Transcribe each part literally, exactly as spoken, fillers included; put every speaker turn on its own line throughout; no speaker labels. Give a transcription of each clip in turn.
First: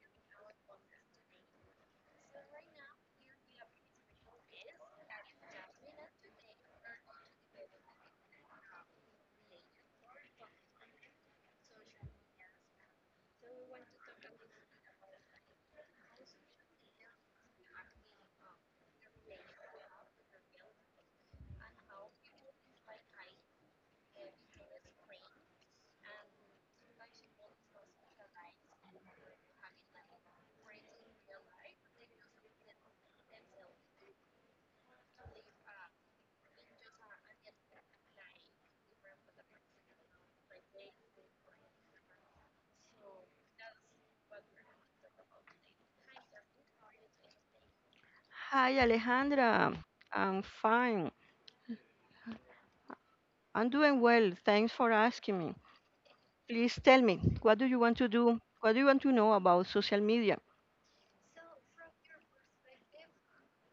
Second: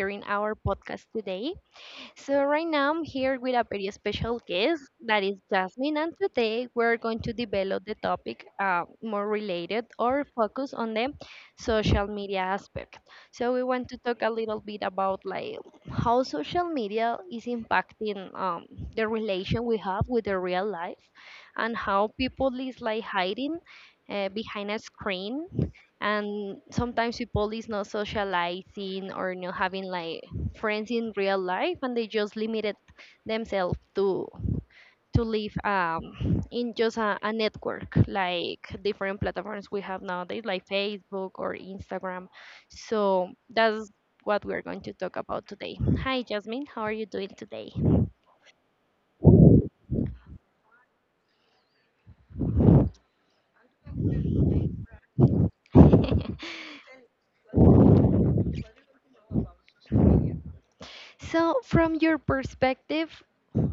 hearing our podcast today. So, right now I'm here with a very special guest that is Jasmine, and today we're going to develop the topic uh, more related or focus on the social media aspect. So, we want to talk a little bit about like how social media is impacting um, the relation we have with the real life and how people is like hiding uh, behind a screen, and sometimes people is not socializing or not having like friends in real life, and they just limited themselves to to live um, in just a, a network like different platforms we have nowadays like Facebook or Instagram. So that's what we're going to talk about today. Hi Jasmine, how are you doing today?
Hi, Alejandra. I'm fine. I'm doing well. Thanks for asking me. Please tell me, what do you want to do? What do you want to know about social media?
So from your perspective,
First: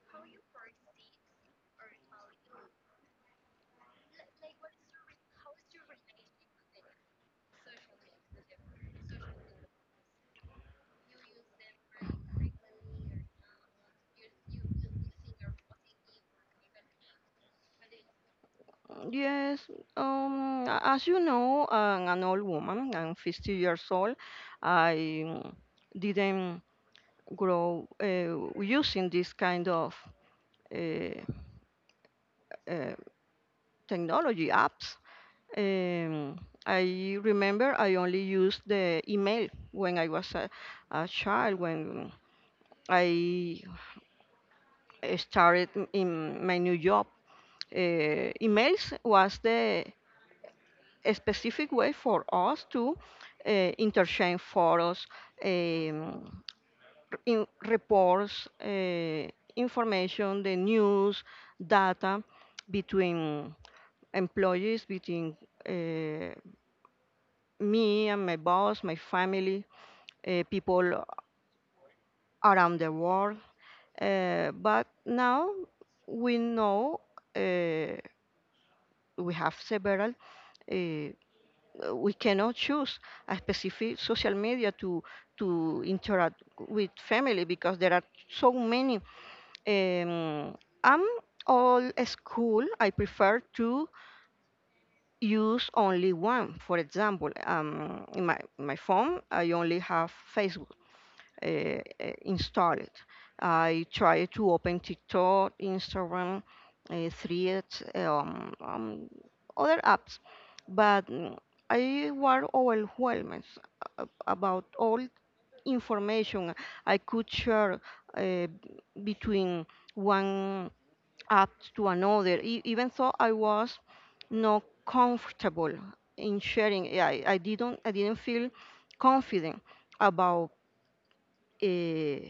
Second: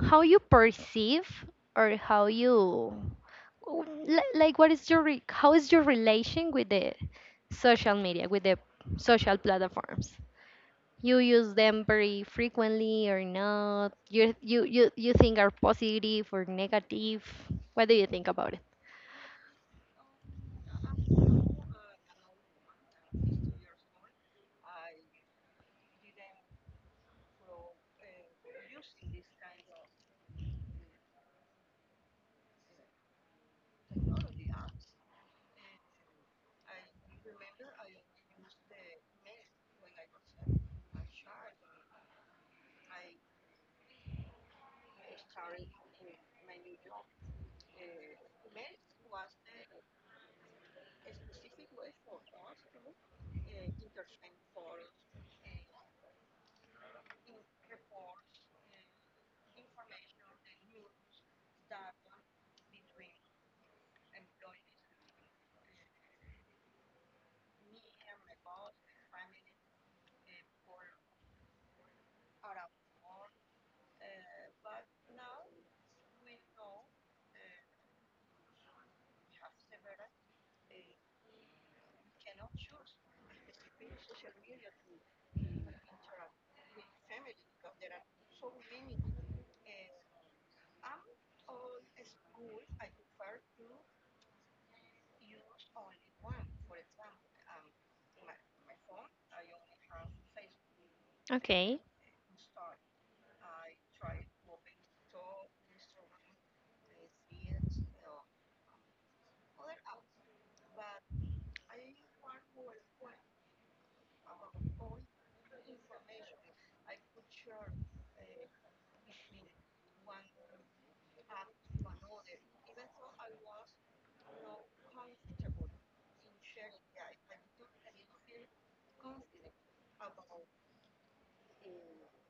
how you perceive or how you w- li- like what is your re- how is your relation with the social media, with the social platforms. You use them very frequently or not? You you you, you think are positive or negative? What do you think about it?
Mm, Yes, um, a- as you know, I'm an old woman. I'm fifty years old. I mm, didn't grow uh, using this kind of uh, uh, technology apps. Um, I remember I only used the email when I was a, a child when I started in my new job. Uh, emails was the a specific way for us to uh, interchange photos, um, in reports, uh, information, the news, data between employees, between uh, me and my boss, my family, uh, people around the world. Uh, but now we know, uh, we have several. Uh, we cannot choose a specific social media to to interact with family because there are so many. Um, I'm all school. I prefer to use only one. For example, um, in my my phone, I only have Facebook uh,
Okay.
uh, install it. I try to open TikTok, Instagram, uh, Threads, um, um, other apps, but mm, I was overwhelmed a- about all information I could share uh, between one app to another. E- even though I was not comfortable in sharing, I, I didn't I didn't feel confident about uh,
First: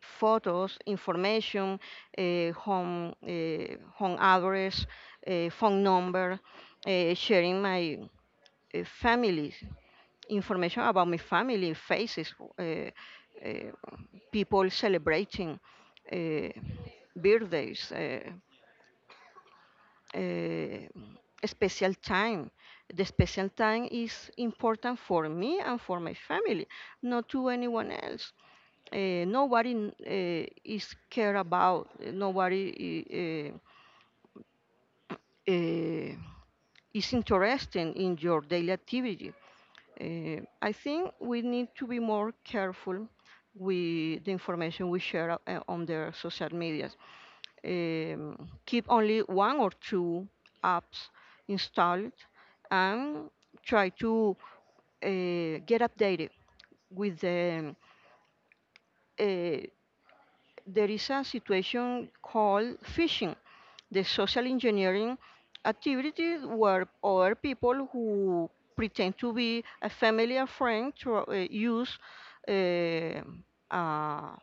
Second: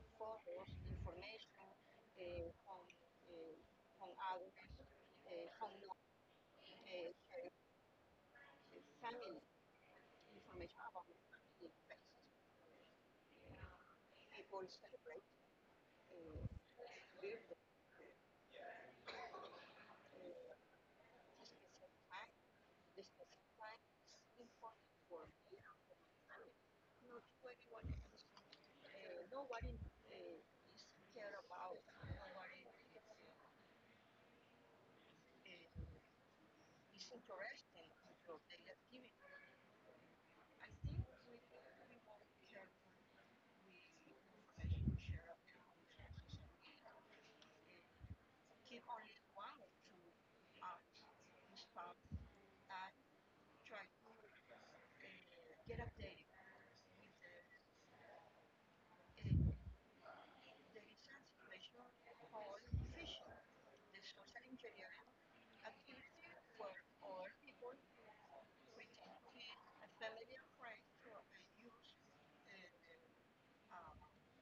photos, information, eh, home, eh, home address, eh, phone number, eh, sharing my uh, family, information about my family, faces, uh, uh, people celebrating uh, birthdays, uh, uh, special time. The special time is important for me and for my family, not to anyone else. Uh, nobody uh, is care about, uh, nobody uh, uh, is interested in your daily activity. uh, I think we need to be more careful with the information we share uh, on the social medias. um, Keep only one or two apps installed and try to uh, get updated with the. uh, there is a situation called phishing, the social engineering activity where other people who pretend to be a familiar friend to, uh, use uh, a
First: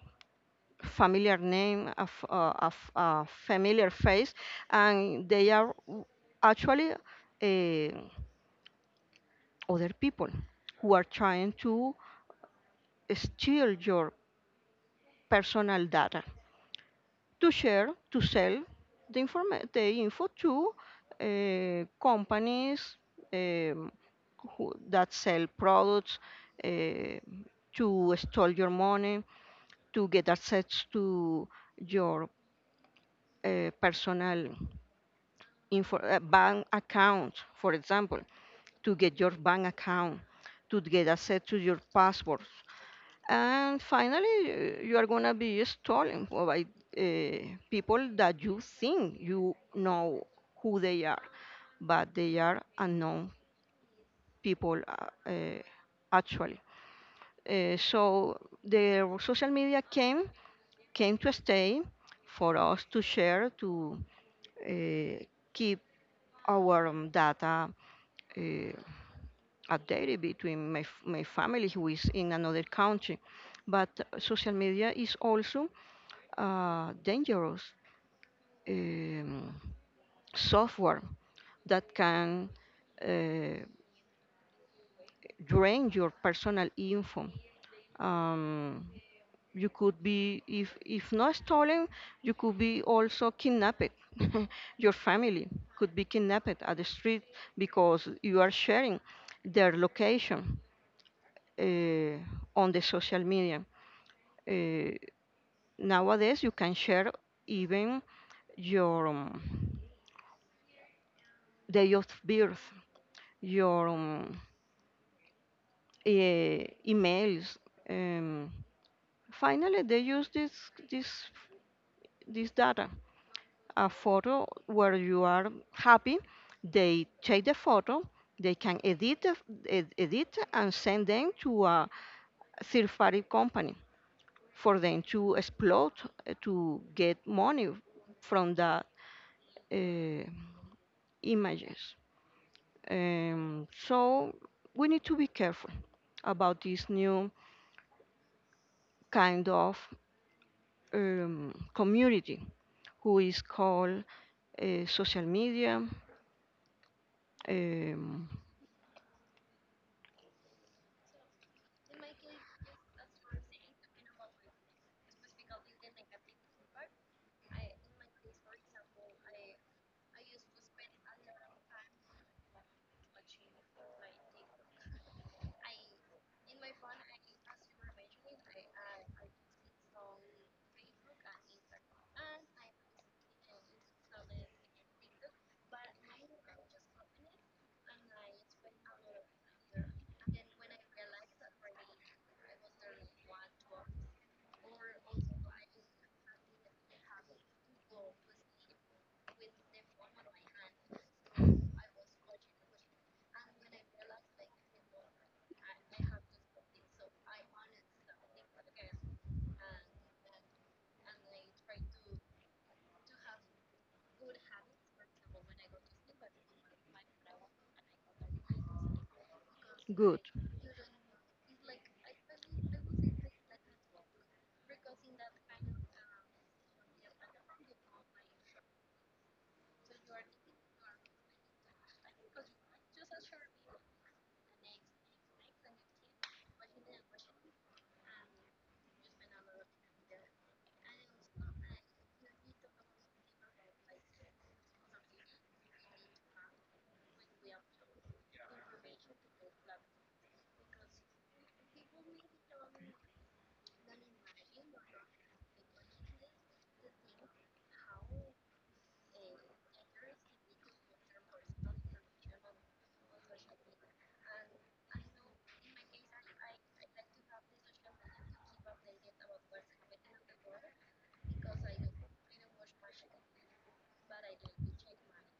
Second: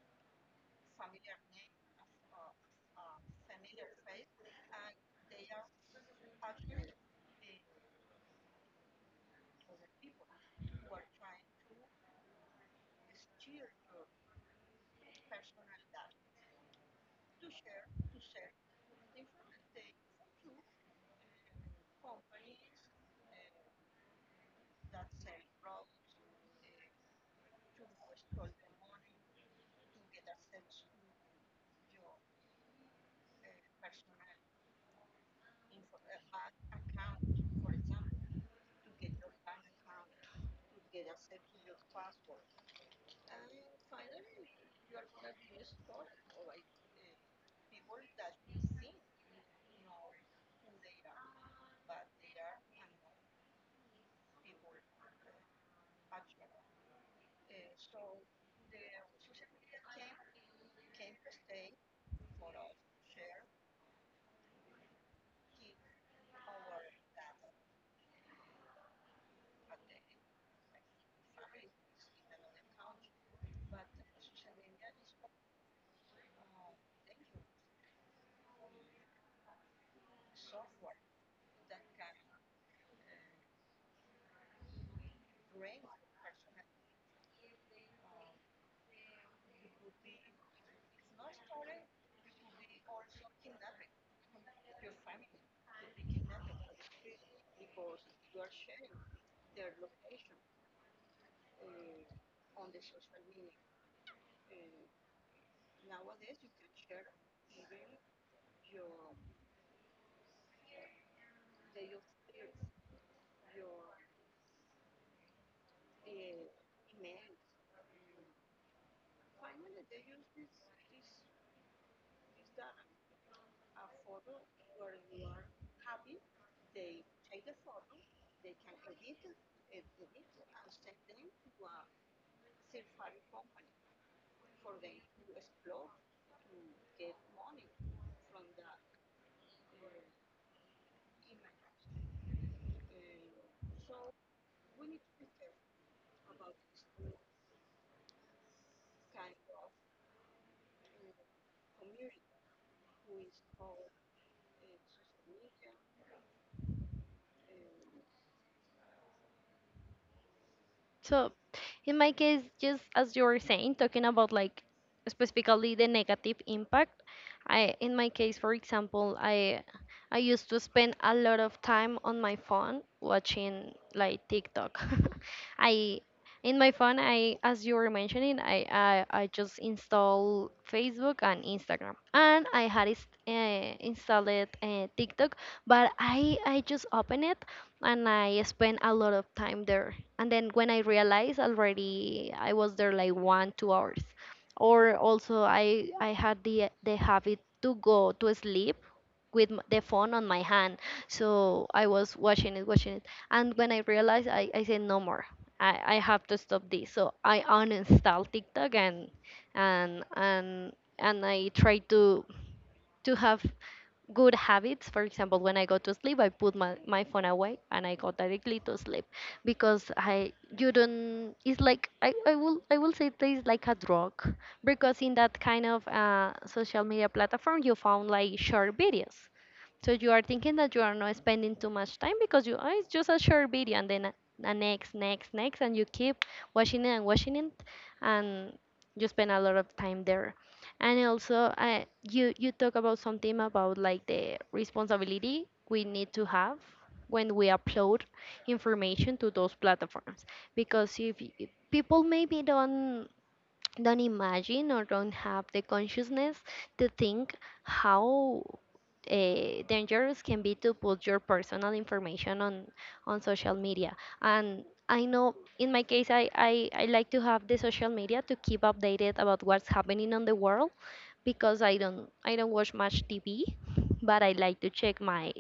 familiar name, a, f- a- a f- a familiar face, and they are w- actually uh, other people who are trying to steal your personal data, to share, to sell the, informa- the info to uh, companies, um, who, that sell products, uh, to steal your money, to get access to your uh, personal info- uh, bank account, for example, to get your bank account, to get access to your passport. And finally, uh, you are gonna be stolen for by uh, people that you think you know who they are, but they are unknown people, uh, uh, actually. Uh, so the social media came came to stay for us to share, to uh, keep our um, data uh, updated between my, f- my family who is in another country. But uh, social media is also uh, dangerous um, software that can uh, drain your personal info. Um, you could be, if, if not stolen, you could be also kidnapped. Your family could be kidnapped at the street because you are sharing their location uh, on the social media. Uh, Nowadays, you can share even your um, day of birth, your um, e- emails. Um, Finally, they use this this this data, a photo where you are happy. They take the photo. They can edit the- ed- edit and send them to a third party company for them to exploit, uh, to get money from the uh, images. Um, so we need to be careful about this new kind of um, community who is called uh, social media. um,
So, in my case, just as you were saying, talking about like specifically the negative impact, I in my case, for example, I I used to spend a lot of time on my phone watching like TikTok. I in my phone, I as you were mentioning, I I, I just install Facebook and Instagram, and I had is- uh, installed uh, TikTok, but I I just open it and I spend a lot of time there, and then when I realized, already I was there like one two hours. Or also i i had the the habit to go to sleep with m- the phone on my hand, so I was watching it, watching it, and when I realized, i, I said no more. I, I have to stop this. So I uninstalled TikTok, and and and and I tried to to have good habits. For example, when I go to sleep, I put my, my phone away and I go directly to sleep, because
Good.
I you don't it's like i, I will i will say this like a drug, because in that kind of uh, social media platform you found like short videos. So you are thinking that you are not spending too much time because you oh, it's just a short video, and then a, a next, next, next, and you keep watching it and watching it, and you spend a lot of time there. And also, uh, you you talk about something about like the responsibility we need to have when we upload information to those platforms, because if y- people maybe don't don't imagine or don't have the consciousness to think how uh, dangerous can be to put your personal information on on social media. And I know in my case I, I I like to have the social media to keep updated about what's happening on the world, because I don't I don't watch much TV, but I like to check my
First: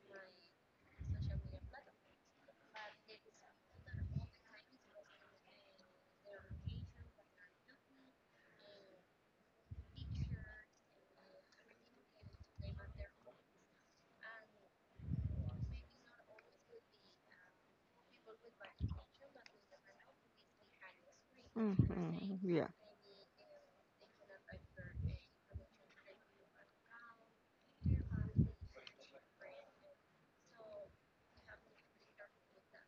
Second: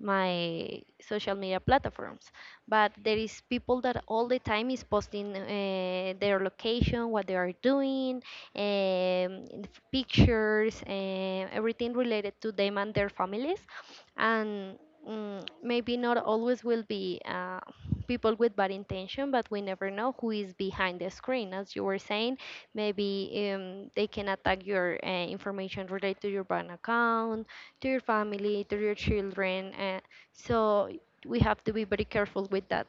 my social media platforms. But there is people that all the time is posting uh, their location, what they are doing, um, f- pictures and everything related to them and their families. And mm, maybe not always will be uh, people with bad intention, but we never know who is behind the screen, as you were saying.
Mhm. Yeah,
Maybe um, they can attack your uh, information related to your bank account, to your family, to your children. Uh, so we have to be very careful with that.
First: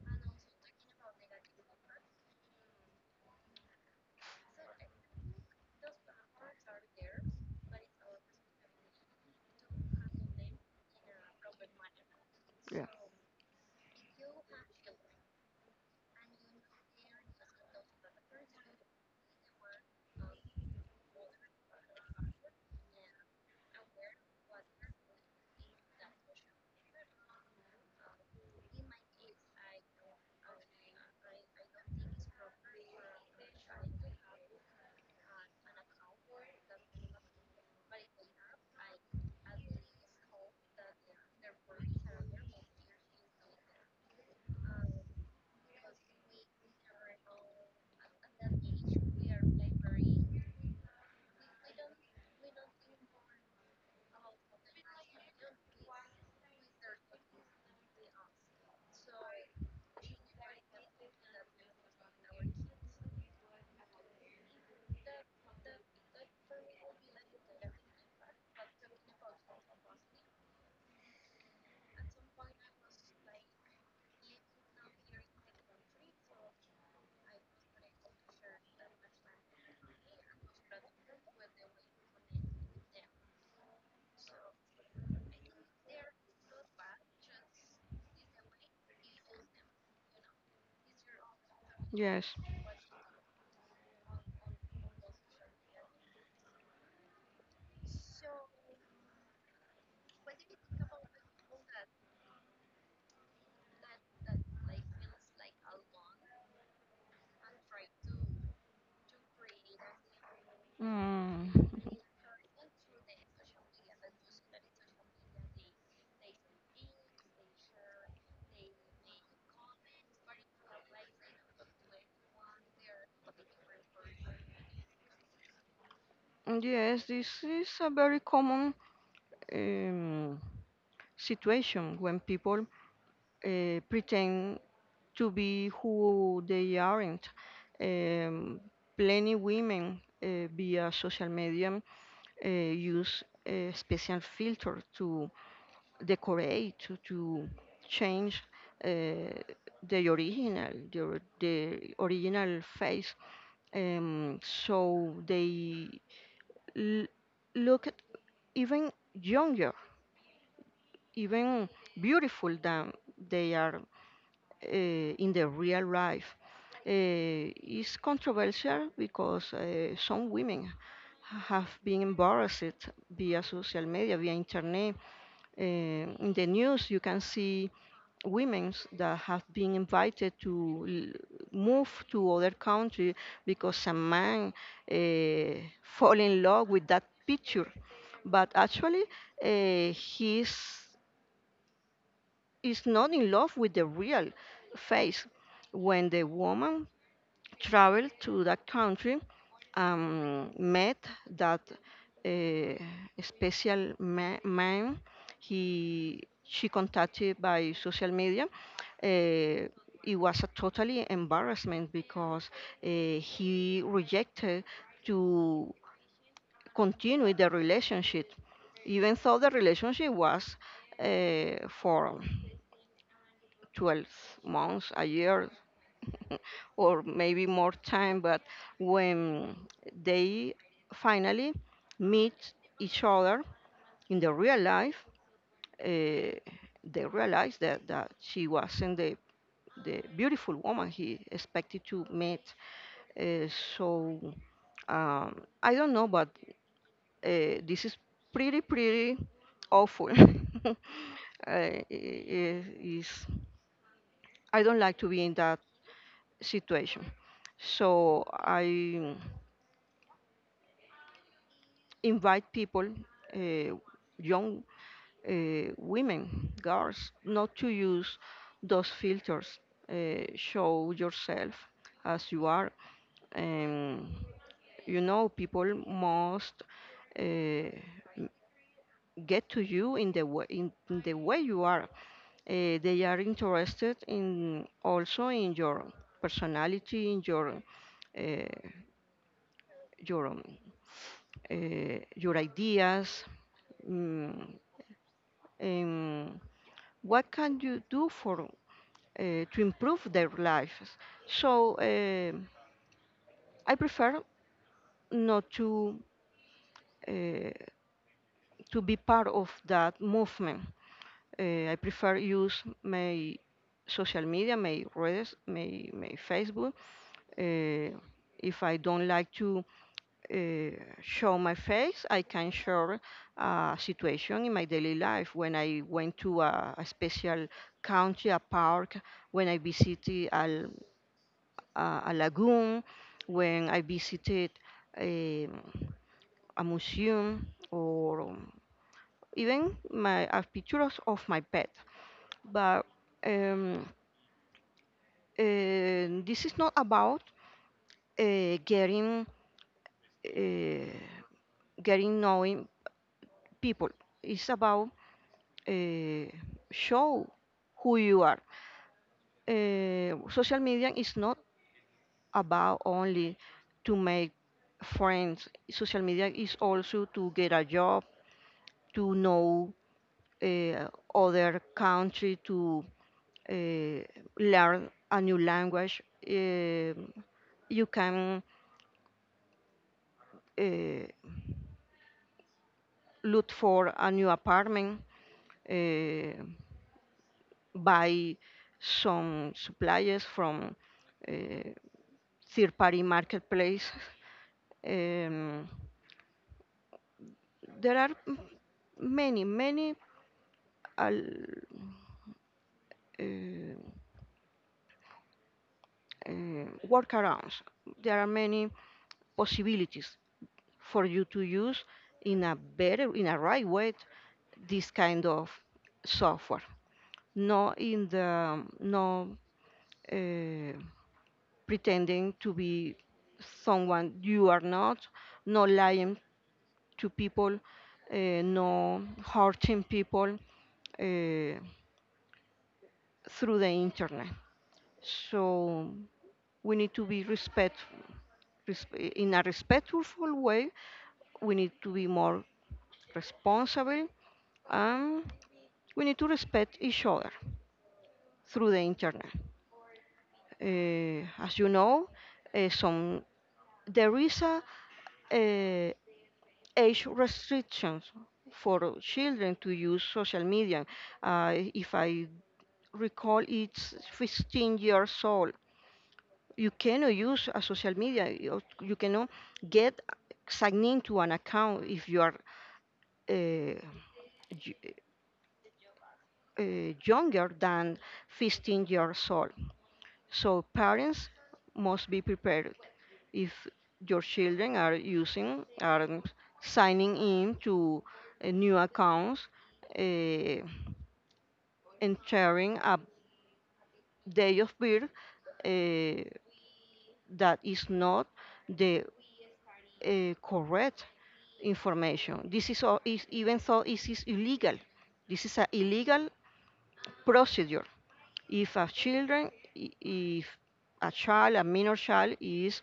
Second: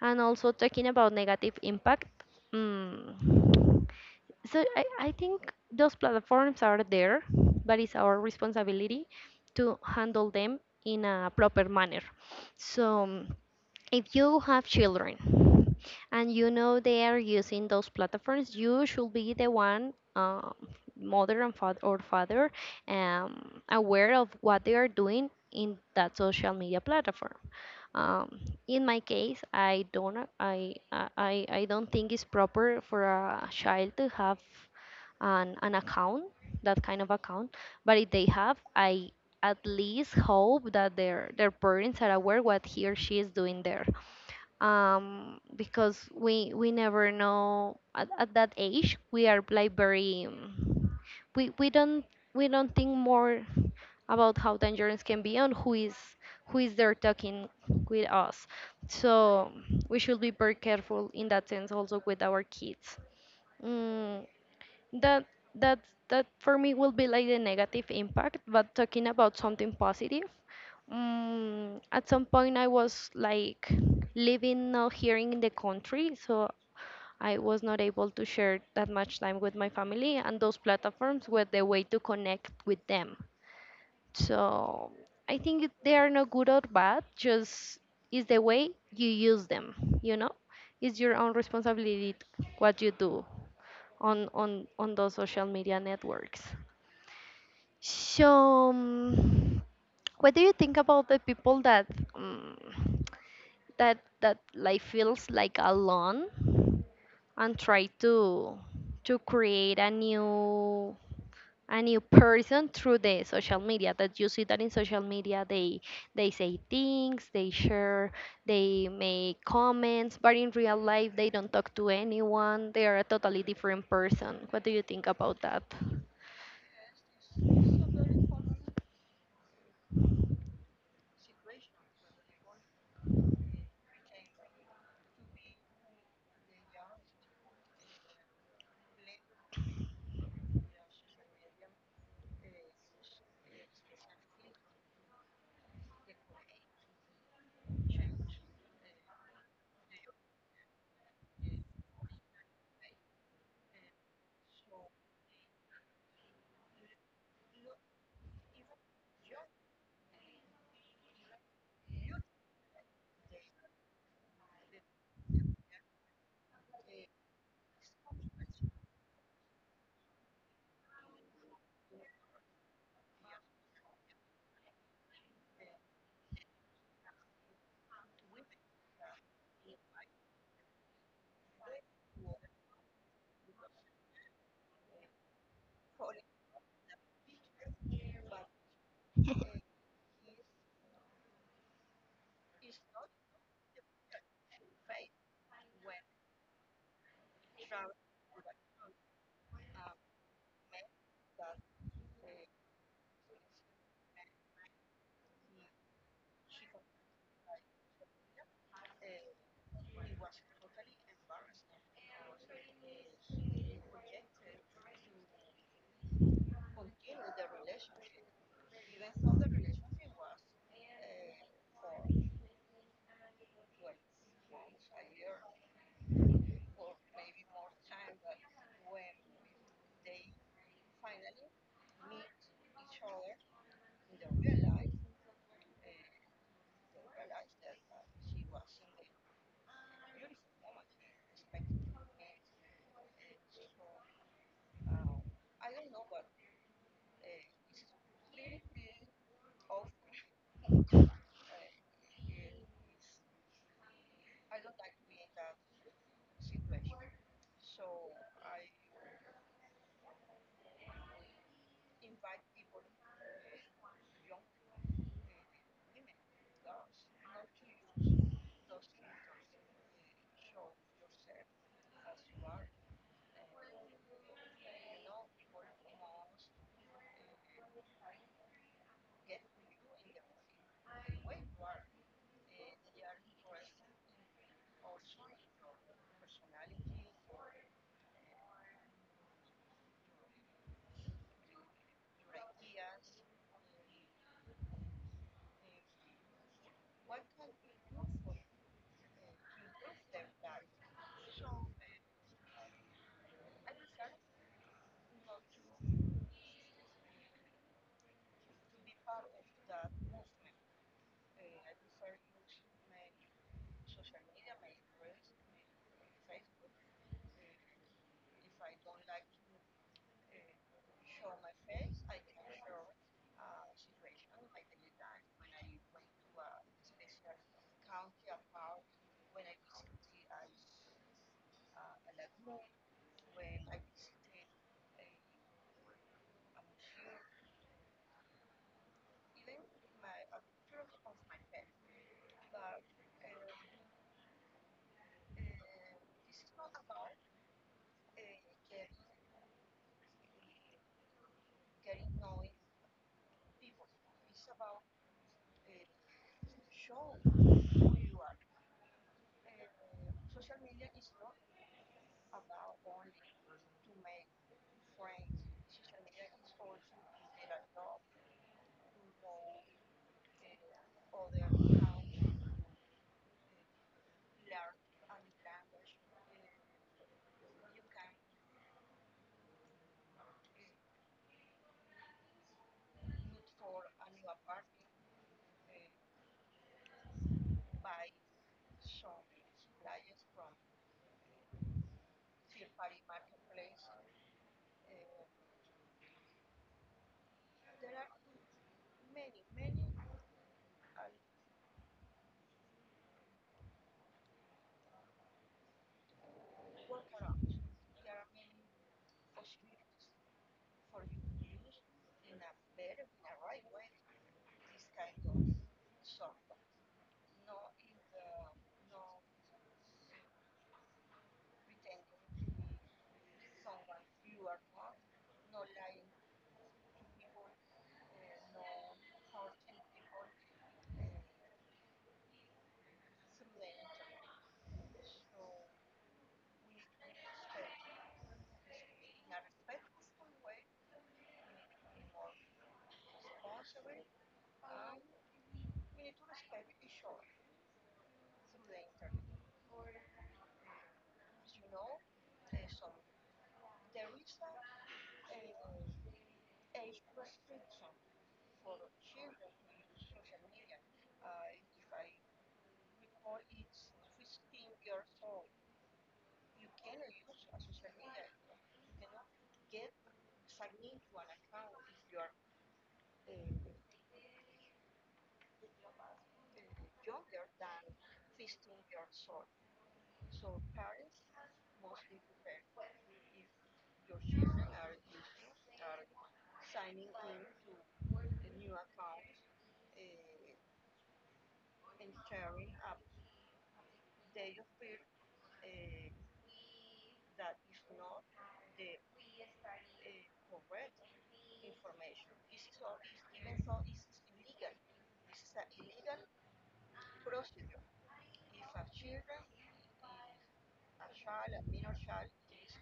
And also talking about negative impact. Mm, so I, I think those platforms are there, but it's our responsibility to handle them in a proper manner.
yeah,
So mm, if you have children and you know they are using those platforms, you should be the one, um, mother and father or father, um, aware of what they are doing in that social media platform. Um, in my case, I don't, I, I, I I don't think it's proper for a child to have an, an account, that kind of account. But if they have, I at least hope that their their parents are aware what he or she is doing there, um, because we we never know at, at that age we are like very um, we we don't we don't think more about how dangerous can be, and who is who is there talking with us. So we should be very careful in that sense also with our kids. Mm, that that that for me will be like the negative impact, but talking about something positive, mm, at some point, I was like living now here in the country, so I was not able to share that much time with my family, and those platforms were the way to connect with them. So I think it- they are not good or bad, just is the way you use them, you know? It's your own responsibility
yes.
what you do on on on those social media networks. So, um, what do you think about the people that? Um, that that life feels like alone, and try to to create a new
Mm.
a new person through the social media, that you see that in social media they they say things, they share, they make comments, but in real life they don't talk to anyone, they are a totally different person. What do you think about that?
Yes, this is a very common um, situation when people uh, pretend to be who they aren't. Um, Plenty women uh, via social media uh, use a special filter to decorate, to, to change uh, the original, the, or- the original face. Um, so they l- look even younger, even beautiful than they are uh, in the real life. Uh, it's controversial because uh, some women have been embarrassed via social media, via internet. Uh, in the news, you can see women that have been invited to l- move to other country because some man uh, fall in love with that picture. But actually, uh, he's is not in love with the real face. When the woman traveled to that country and met that uh, special ma- man, he she contacted by social media. Uh, it was a totally embarrassment because uh, he rejected to continue the relationship, even though the relationship was uh, for twelve months, a year, or maybe more time. But when they finally meet each other in the real life, uh, they realize that, that she wasn't the, the beautiful woman he expected to meet. Uh, so um, I don't know, but uh, this is pretty, pretty awful. uh, I- I- is I don't like to be in that situation. So I invite people, uh, young uh, women, girls, not to use those filters. Uh, show yourself as you are. And you know, people must uh, m- get to you in the way in, in the way you are. Uh, they are interested in also in your personality, in your uh, your um, uh, your ideas, mm, and what can you do for uh, to improve their lives. So um I prefer not to uh, to be part of that movement. Uh, I prefer use my social media, my redes, my, my Facebook. Uh, if I don't like to uh, show my face, I can share a situation in my daily life when I went to a, a special country, a park, when I visited a, l- a- a lagoon, when I visited a, a museum, or even my a pictures of my pet. But um, uh, this is not about uh, getting uh, getting knowing people. It's about uh, show who you are. Uh, social media is not about only to make friends. Social media is also to get a job, to know uh, other country, to uh, learn a new language. Um you can uh, look for a new apartment, uh, buy some supplies from uh, third party marketplace. Um, there are m- many, many al- uh, uh, workarounds. There are many possibilities for you to use in a better, in a right way, this kind of software. No, in the no uh, pretending to be someone you are not, no lying to people, uh, no hurting people Uh, through the internet. So we need to be respectful. resp- In a respectful way, we need to be more responsible and we need to respect each other through the internet. Eh, as you know, eh, some there is a eh, age restrictions for children to use social media. Uh, if I recall, it's fifteen years old. You cannot use a social media, you, you cannot get signed into an account if you are uh, y- uh, younger than fifteen years old. So parents must be prepared if your children are using are signing in to uh, new accounts, uh, entering a day of birth uh, that is not the uh, correct information. This is, all, is even though it is illegal. This is an illegal procedure. If a children, if a child, a minor child, is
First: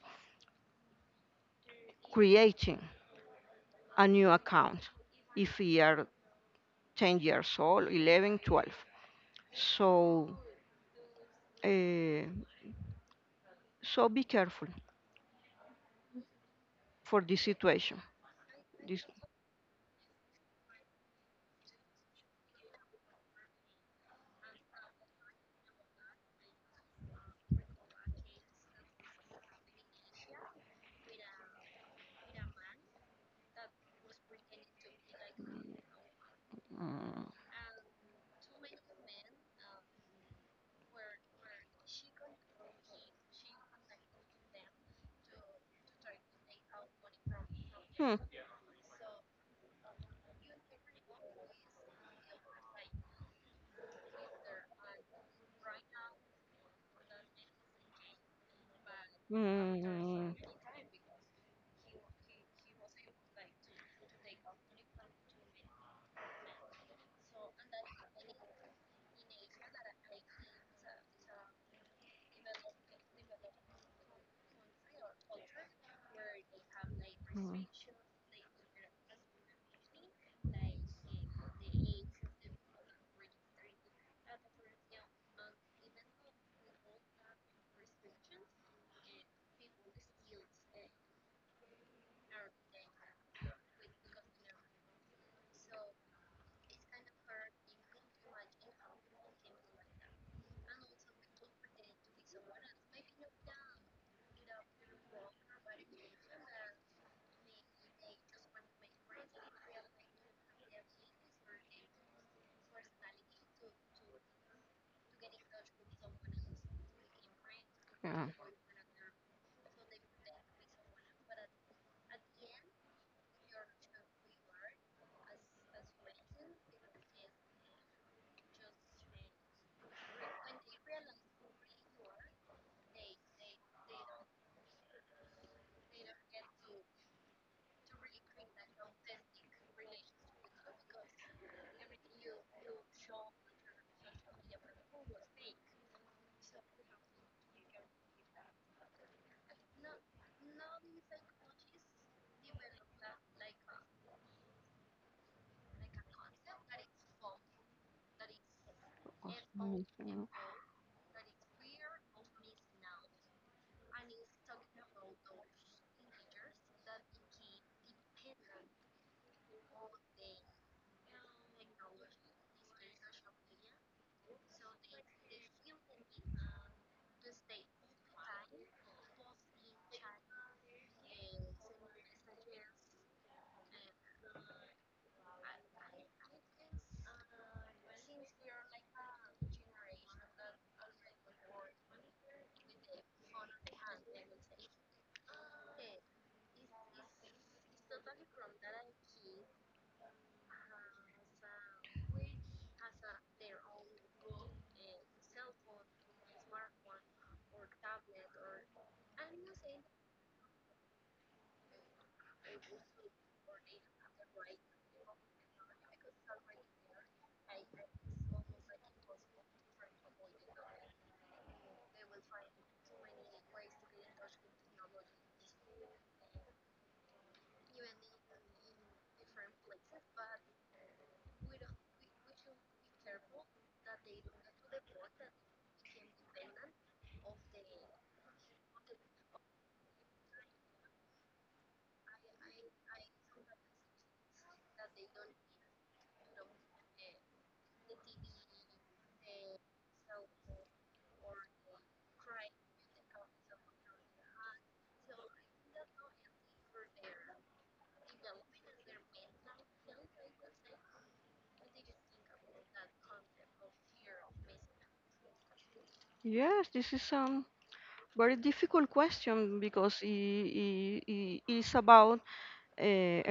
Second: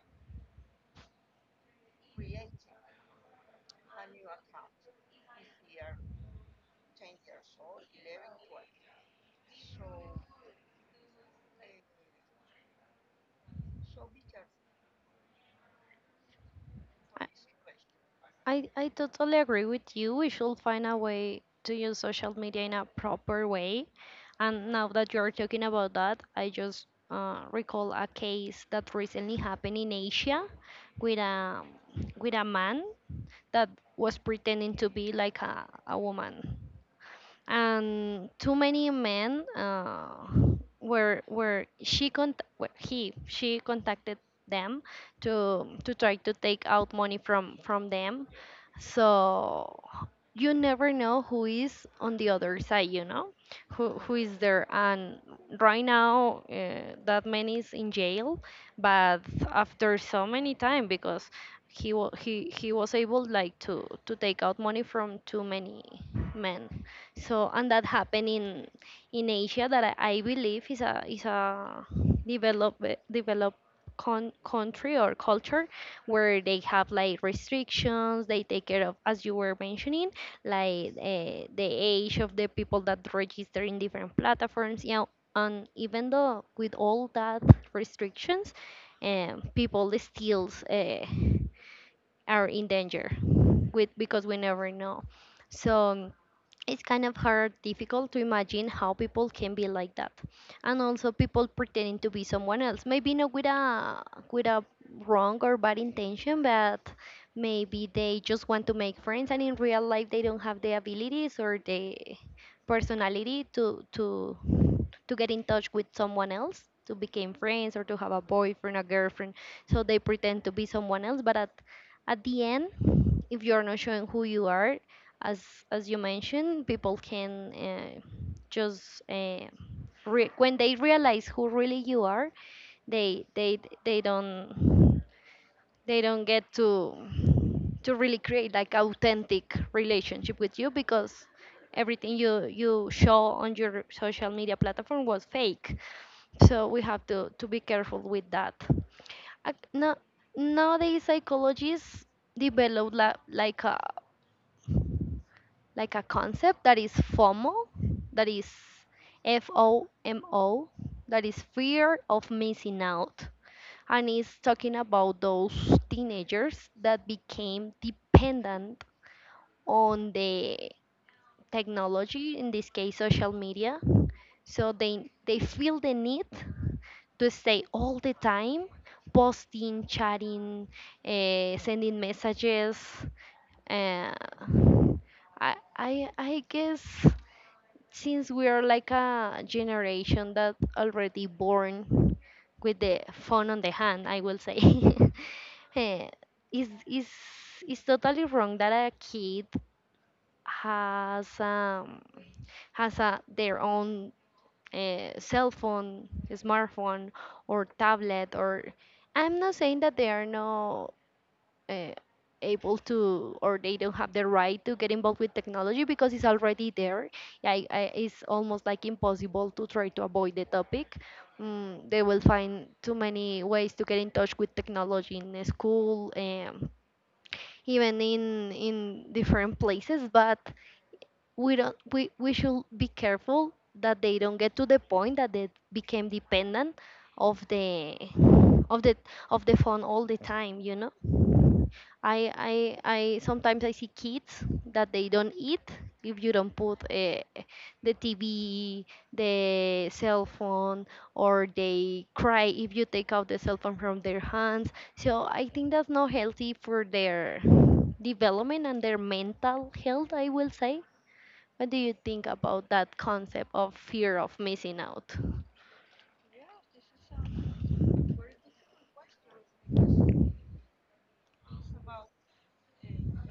creating a new account, if he are ten years old, eleven, twelve. So, uh, so be careful for this situation.
I, I
This,
totally agree with you. We should find a way to use social media in a proper way. And now that you're talking about that, I just uh, recall a case that recently happened in Asia with a with a man that was pretending to be like a, a woman.
mm.
And too many men uh, were were she cont- well, he she contacted them to to try to take out money from from
Hmm.
them. So you never know who is on the other side, you know, who who is there. And right now uh, that man is in jail, but after so
Mm.
many time, because he wa- he he was able like to to take out money from too many men. So and that happened in in Asia, that i, I believe is a is a develop developed con- country or culture, where they have like
Mm.
restrictions, they take care of, as you were mentioning, like uh, the age of the people that register in different platforms. Yeah, and even though with all that restrictions, um, people still uh, are in danger with because we never know. So it's kind of hard difficult to imagine how people can be like that. And also people pretending to be someone else, maybe not with a with a wrong or bad intention, but maybe they just want to make friends, and in real life they don't have the abilities or the personality to to to get in touch with someone else to become friends or to have a
Yeah.
boyfriend, a girlfriend. So they pretend to be someone else, but at at the end, if you're not showing who you are, as as you mentioned, people can uh, just uh, re- when they realize who really you are, they they they don't they don't get to to really create like authentic relationship with you, because everything you you show on your social media platform was fake. So we have to, to be careful with that. Ac- No, nowadays psychologists develop la, like a like a concept that is FOMO, that is F
Awesome.
O M
Yeah.
O, that is fear of missing out, and it's talking about those teenagers that became dependent on the technology, in this case social media. So they they feel the need to stay all the time posting, chatting, uh, sending messages. Uh, I, I, I guess since we are like a generation that already born with the phone on the hand, I will say, eh, is is is totally wrong that a kid has um has a, their own uh, cell phone, smartphone, or tablet, or I'm not saying that they are not uh, able to or they don't have the right to get involved with technology because it's already there. I, I, it's almost like impossible to try to avoid the topic. Mm, they will find too many ways to get in touch with technology in the school, um, even in in different places. But we don't we, we should be careful that they don't get to the point that they became dependent of the of the of the phone all the time, you know. i i I sometimes I see kids that they don't eat if you don't put uh, the TV the cell phone, or they cry if you take out the cell phone from their hands. So I think that's not healthy for their development and their mental health, I will say. What do you think about that concept of fear of missing out?
Yes, this is um very difficult question because it, it, it's about uh,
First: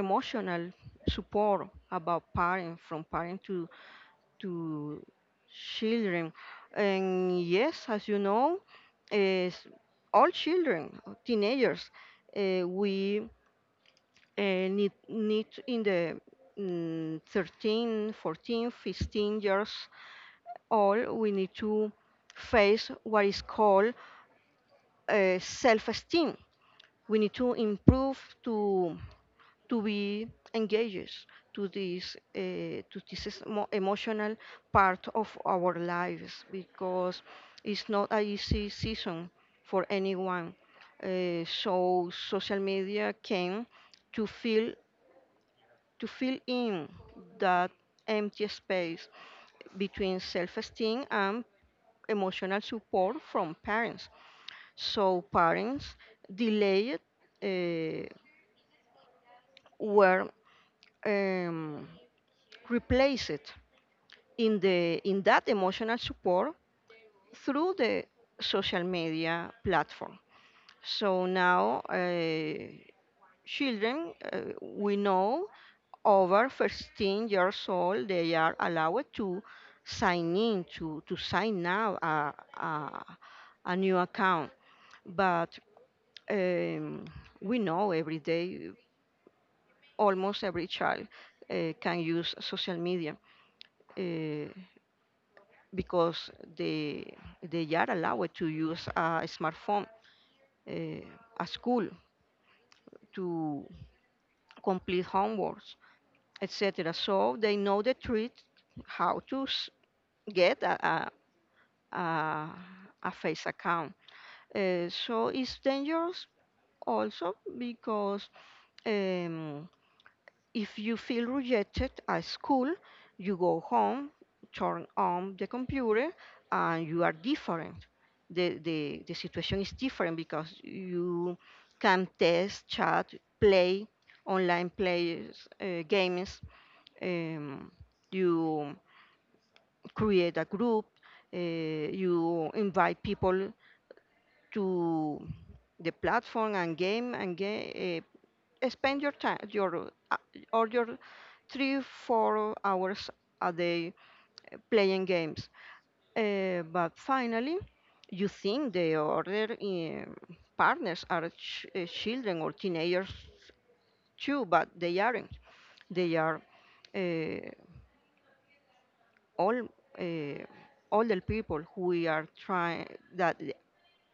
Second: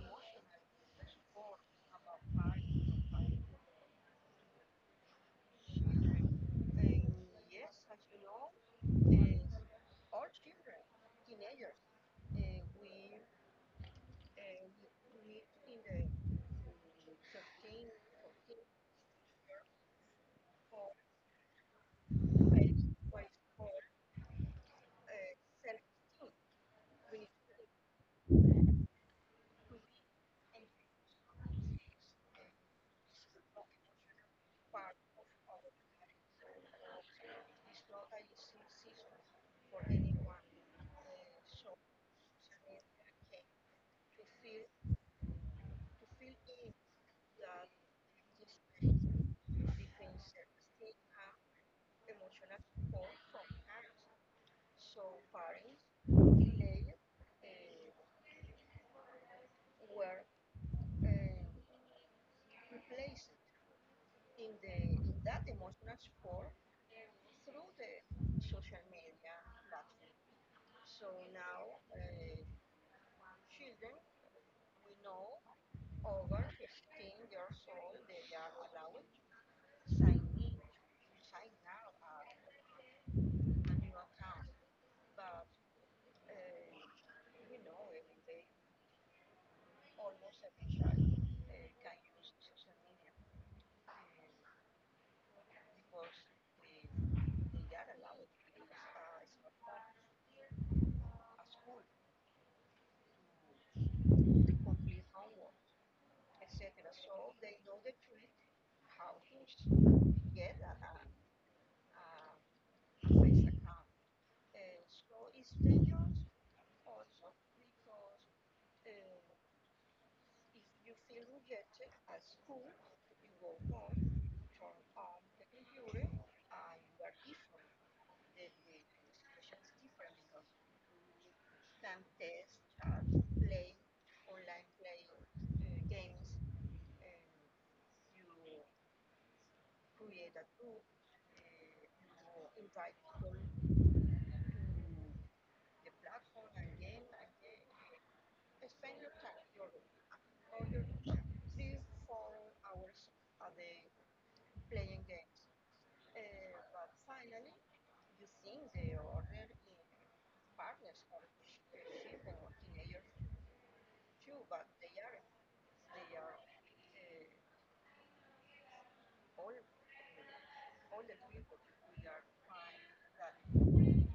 emotional support about parent from parent to to children. And yes, as you know, is all children, teenagers, eh, we eh, need, need in the mm, thirteen, fourteen, fifteen years old, we need to face what is called uh, self-esteem. We need to improve to to be engaged to this uh, to this is mo- emotional part of our lives because it's not an easy season for anyone. Uh, so social media can to fill to fill in that empty space between self-esteem and emotional support from parents. So parents delayed, uh, were um, replaced in the in that emotional support through the social media platform. So now uh, children, uh, we know over fifteen years old they are allowed to sign in to to sign now a, a, a new account. But um, we know every day almost every child uh, can use social media uh, because they they are allowed to use a smartphone uh, at school to complete homeworks, et cetera. So they know the trick how to s- get a, a, a, a face account. Uh, so it's dangerous also because. Um, If you feel rejected at school, you go home, turn on the computer, and you are different. The, the, the situation is different because you can test, chat, play online players, uh, games. Um, you create a group, uh, you invite people to the platform and game and game, spend your time your uh, or your three four hours a day playing games, uh, but finally you think the other um, partners are ch- uh, children or teenagers too, but they aren't, they are uh, all uh, older people who are trying that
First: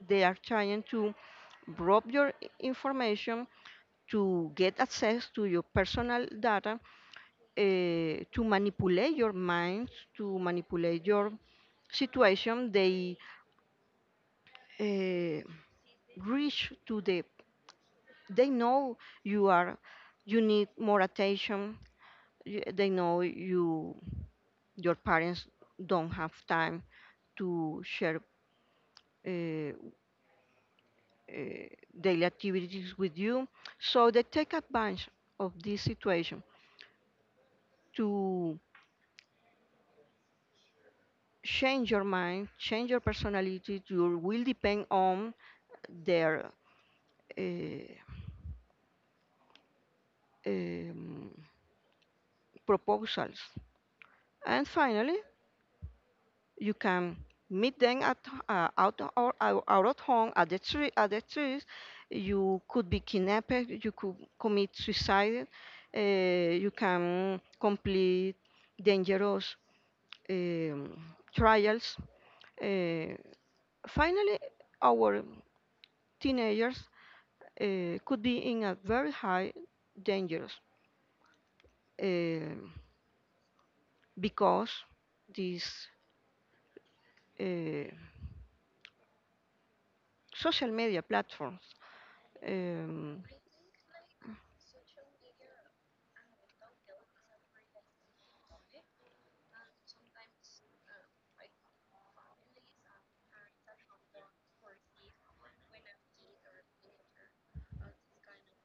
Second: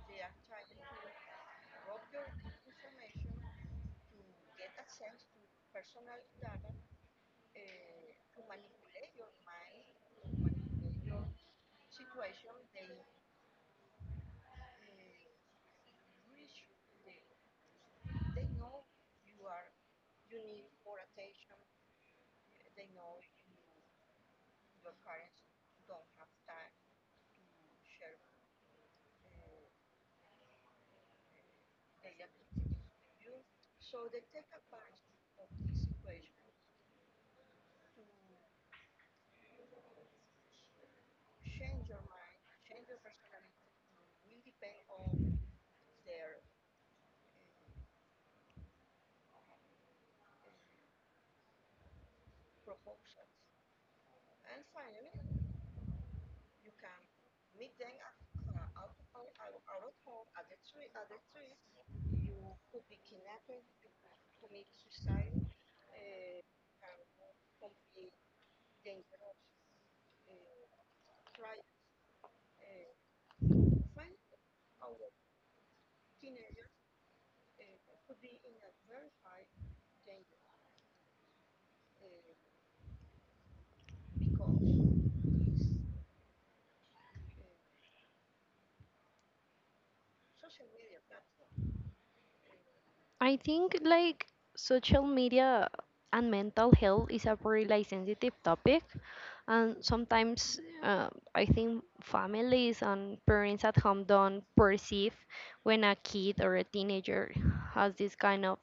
they are trying to rob your i- information to get access to your personal data, uh, to manipulate your mind, to manipulate your situation. They uh, reach to the. They know you are. You need more attention. y- They know you. Your parents don't have time to share uh, uh, daily activities with you, so they take advantage of this situation to change your mind, change your personality. You will depend on their uh, um, proposals. And finally, you can meet them at h- uh, out or out, out at home at the tree at the trees. You could be kidnapped. You could commit suicide. Uh, you can complete dangerous um, trials. Uh, Finally, our teenagers uh, could be in a very high danger um because these uh, social media platforms. Um,
I think like social media and mental health is a really sensitive topic, and sometimes uh, I think families and parents at home don't perceive when a kid or a teenager has this kind of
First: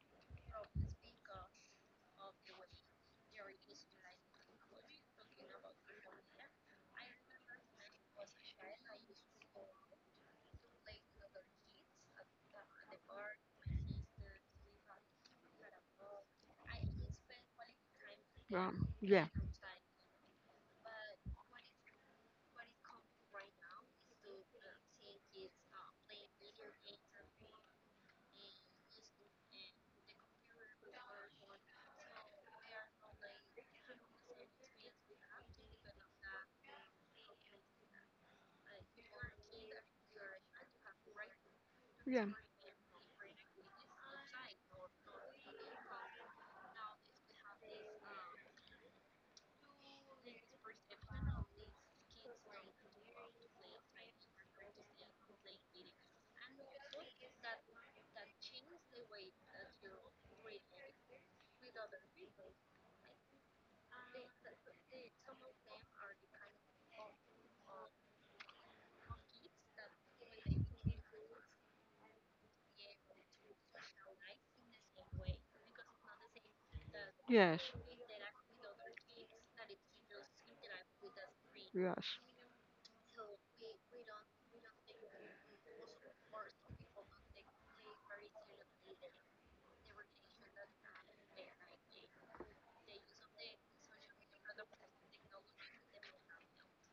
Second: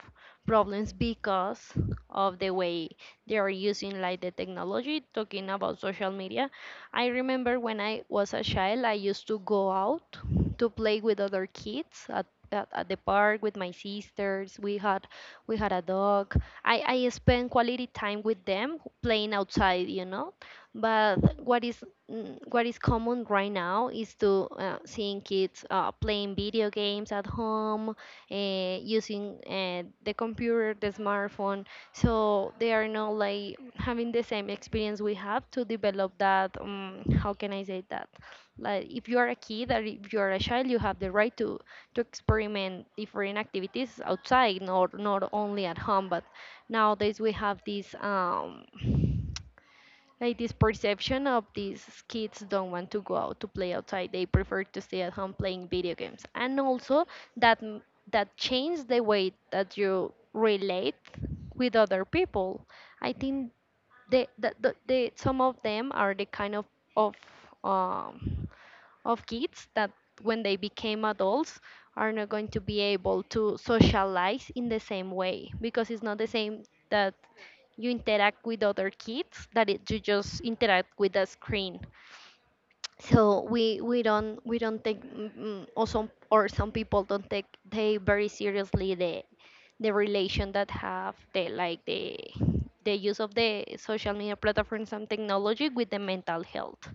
problems because of the way they are using like the technology, talking about social media. I remember when I was a child I used to go out to play with other kids at at, at the park with my sisters. We had we had a dog. I, I spend quality time with them
um, yeah,
playing outside, you know. But what is mm, what is common right now is to uh, seeing kids uh, playing video games at home, uh, using uh, the computer, the smartphone. So they are not like having the same experience we have to develop that. Um, how can I say that? Like if you are a kid or if you are a child, you have the right to to
yeah,
experiment different activities outside, not not only at home. But nowadays we have this. Um, like this perception of these kids don't want to go out to play outside, they prefer to stay at home playing video games. And also that m- that changes the way that you relate with other people. I think they that the, the some of them are the kind of of um of kids that when they became adults are not going to be able to socialize in the same way because it's not the same that
yes,
you interact with other kids, that it, you just interact with the screen.
yes,
So we we don't we don't take mm, mm, or some or some people don't take they very seriously the the relation that have the like the the use of the social media platforms and technology with the mental health.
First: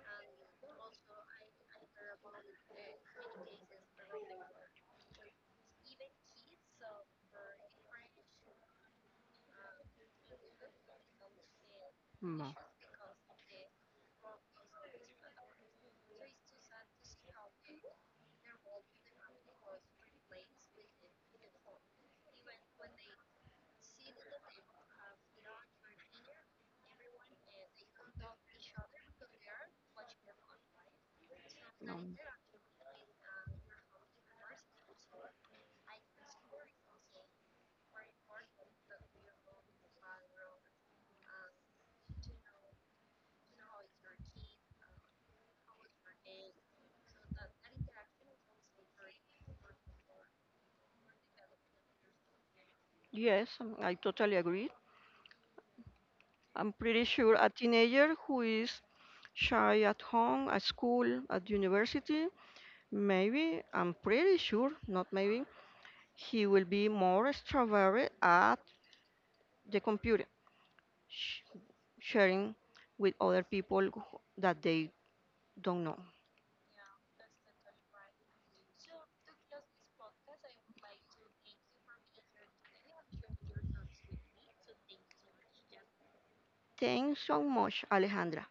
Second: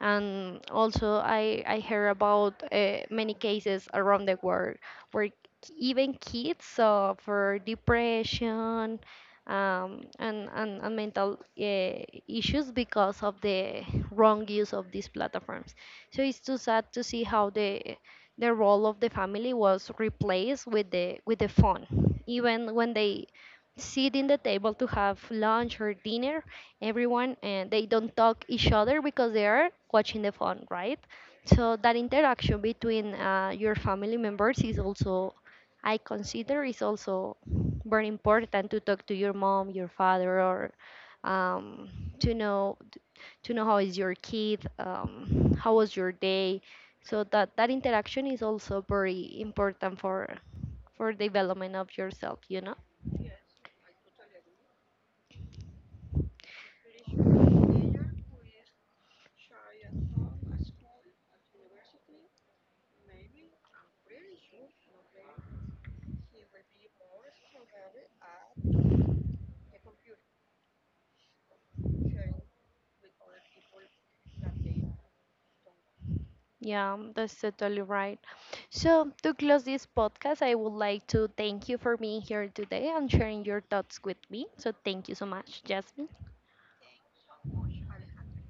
And also I I hear about uh, many cases around the world where even kids suffer depression, um, and, and, and mental uh,
mm, no,
issues because of the wrong use of these platforms. So it's too sad to see how the the role of the family was replaced with the with the phone. Even when they sit in the table to have lunch or dinner, everyone, and they don't talk each other because they are watching the phone, right. So
no.
that interaction between uh, your family members is also I consider is also very important. To talk to your mom, your father, or um, to know to know how is your kid, um, how was your day. So that that interaction is also very important for for development of yourself, you know.
Yes, um, I totally agree. I'm pretty sure a teenager who is shy at home, at school, at university, maybe, I'm pretty sure, not maybe, he will be more extroverted at the computer, sh- sharing with other people who- that they don't know.
Yeah, um, that's totally right. So, to close this podcast, I would like to thank you for being here today and sharing your thoughts with me. So, thank you so much, Jasmine.
Thanks so much, Alejandra.